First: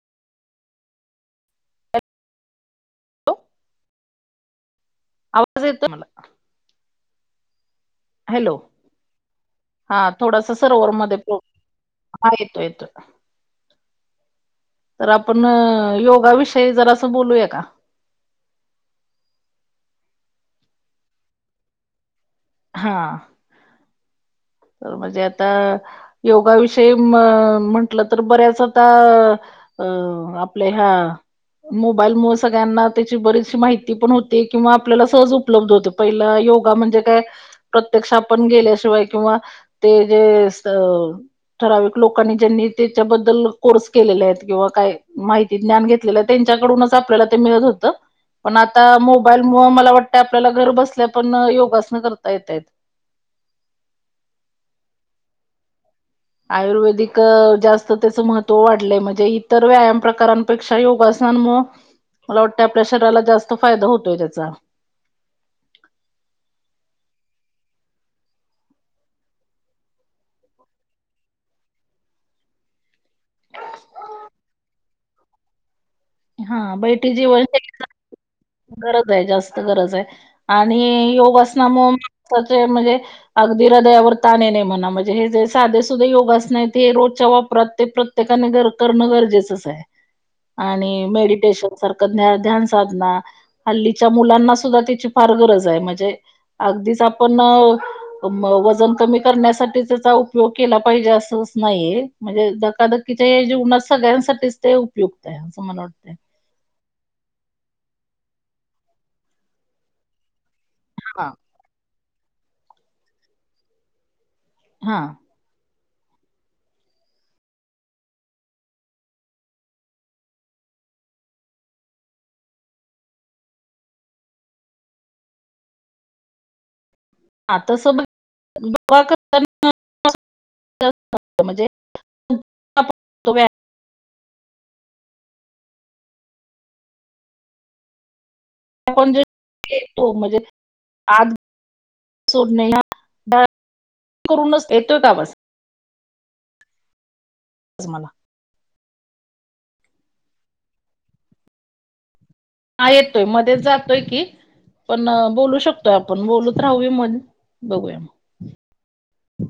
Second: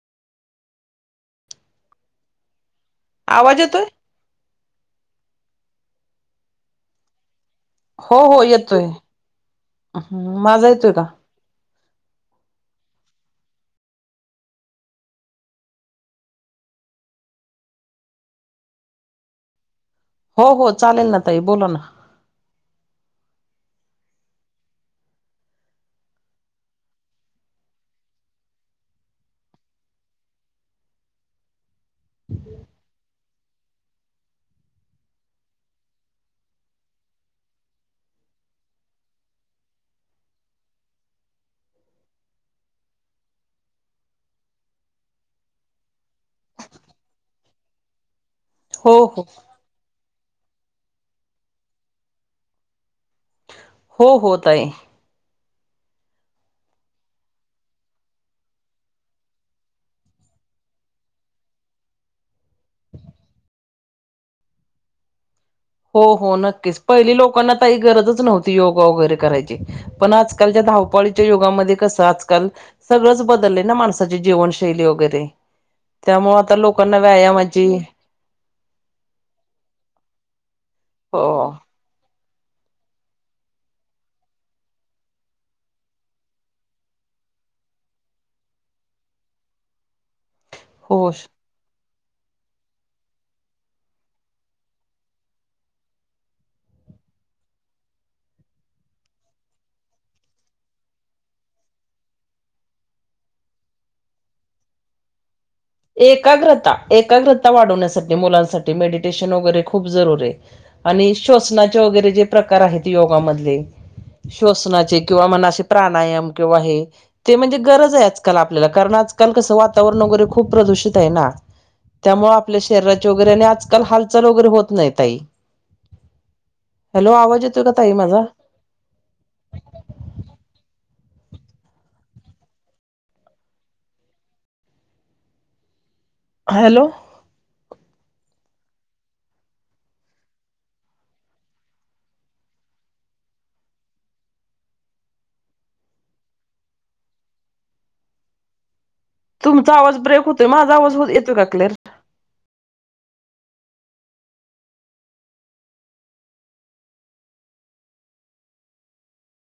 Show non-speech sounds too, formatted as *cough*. *inaudible* आवाज येतोय? आवाज येतोय मला. हो हो हॅलो येतोय हा थोडास माझा सरवरवर येतोय का? मध्ये प्रोब्लेम. हा येतोय येतोय. तर आपण योगा विषयी जरासं बोलूया का. हो हो चालेल ना ताई बोलू ना. हा तर म्हणजे आता योगाविषयी म म्हंटलं तर बऱ्याच आता. अ आपल्या ह्या मोबाईल मुळ सगळ्यांना त्याची बरीच माहिती पण होती. ते किंवा आपल्याला सहज उपलब्ध होतं. पहिला योगा म्हणजे काय. प्रत्यक्ष आपण गेल्याशिवाय किंवा ते जे स ठराविक लोकांनी ज्यांनी त्याच्याबद्दल कोर्स केलेले आहेत किंवा काय माहित ज्ञान घेतलेलं त्यांच्याकडूनच आपल्याला ते मिळत होतं. पण आता हो हो. मोबाईल मुळ मला वाटतं, आपल्याला घर बसल्या पण योगासन करता येत आहेत. हो हो ताई. आयुर्वेदिक जास्त त्याचं महत्त्व वाढलंय म्हणजे इतर व्यायाम प्रकार. पेक्षा योगासनमुळ मला वाटतं आपल्या शरीराला जास्त फायदा होतोय त्याचा. हो हो नक्कीच. पहिली लोकांना ताई गरजच नव्हती योगा वगैरे करायची. पण आजकालच्या धावपळीच्या युगामध्ये कसं आजकाल. सगळंच बदललंय ना माणसाची जीवनशैली वगैरे. त्यामुळ आता हा लोकांना बैठी व्यायामाची. जीवनशैली गरज आहे. जास्त गरज आहे आणि हो योगासनामुळ *inaudible* म्हणजे. अगदी हृदयावर तान येणे म्हणा. म्हणजे हे जे साधे सुुधे योगासन ते रोजच्या वापरात ते प्रत्ये ते करणं गरजेचंच आहे. *inaudible* आणि हो मेडिटेशन सारखं ज्ञान ध्यान साधना. हल्लीच्या मुलांना सुद्धा त्याची फार गरज आहे, म्हणजे अगदीच आपण वजन कमी करण्यासाठी त्याचा उपयोग केला पाहिजे असंच नाहीये. म्हणजे धकाधकीचे ह्या जीवनात सगळ्यांसाठीच ते उपयुक्त आहे असं मला वाटतं. एकाग्रता एकाग्रता वाढवण्यासाठी मुलांसाठी मेडिटेशन वगैरे खूप जरुरी आहे. आणि हा. श्वसनाचे वगैरे जे प्रकार आहेत योगामधले, हा श्वसनाचे किंवा म्हणा असे. प्राणायाम किंवा हे, ते म्हणजे गरज आहे आजकाल आपल्याला कारण आजकाल कसं वातावरण वगैरे, खूप प्रदूषित आहे ना. त्यामुळे आपल्या शरीराची वगैरे आणि आजकाल हालचाल वगैरे होत नाही ताई. हॅलो आवाज येतोय का ताई माझा *inaudible* आपण तो व्यायाम हॅलो ण *inaudible* जेतो म्हणजे आज *inaudible* करूनच येतोय का आवाज. मला तुमचा आवाज ब्रेक होतोय माझ आवाज हो येतो का क्लिअर? हा येतोय मध्येच जातोय की पण बोलू शकतोय आपण बोलत राहूया मण बघूया मग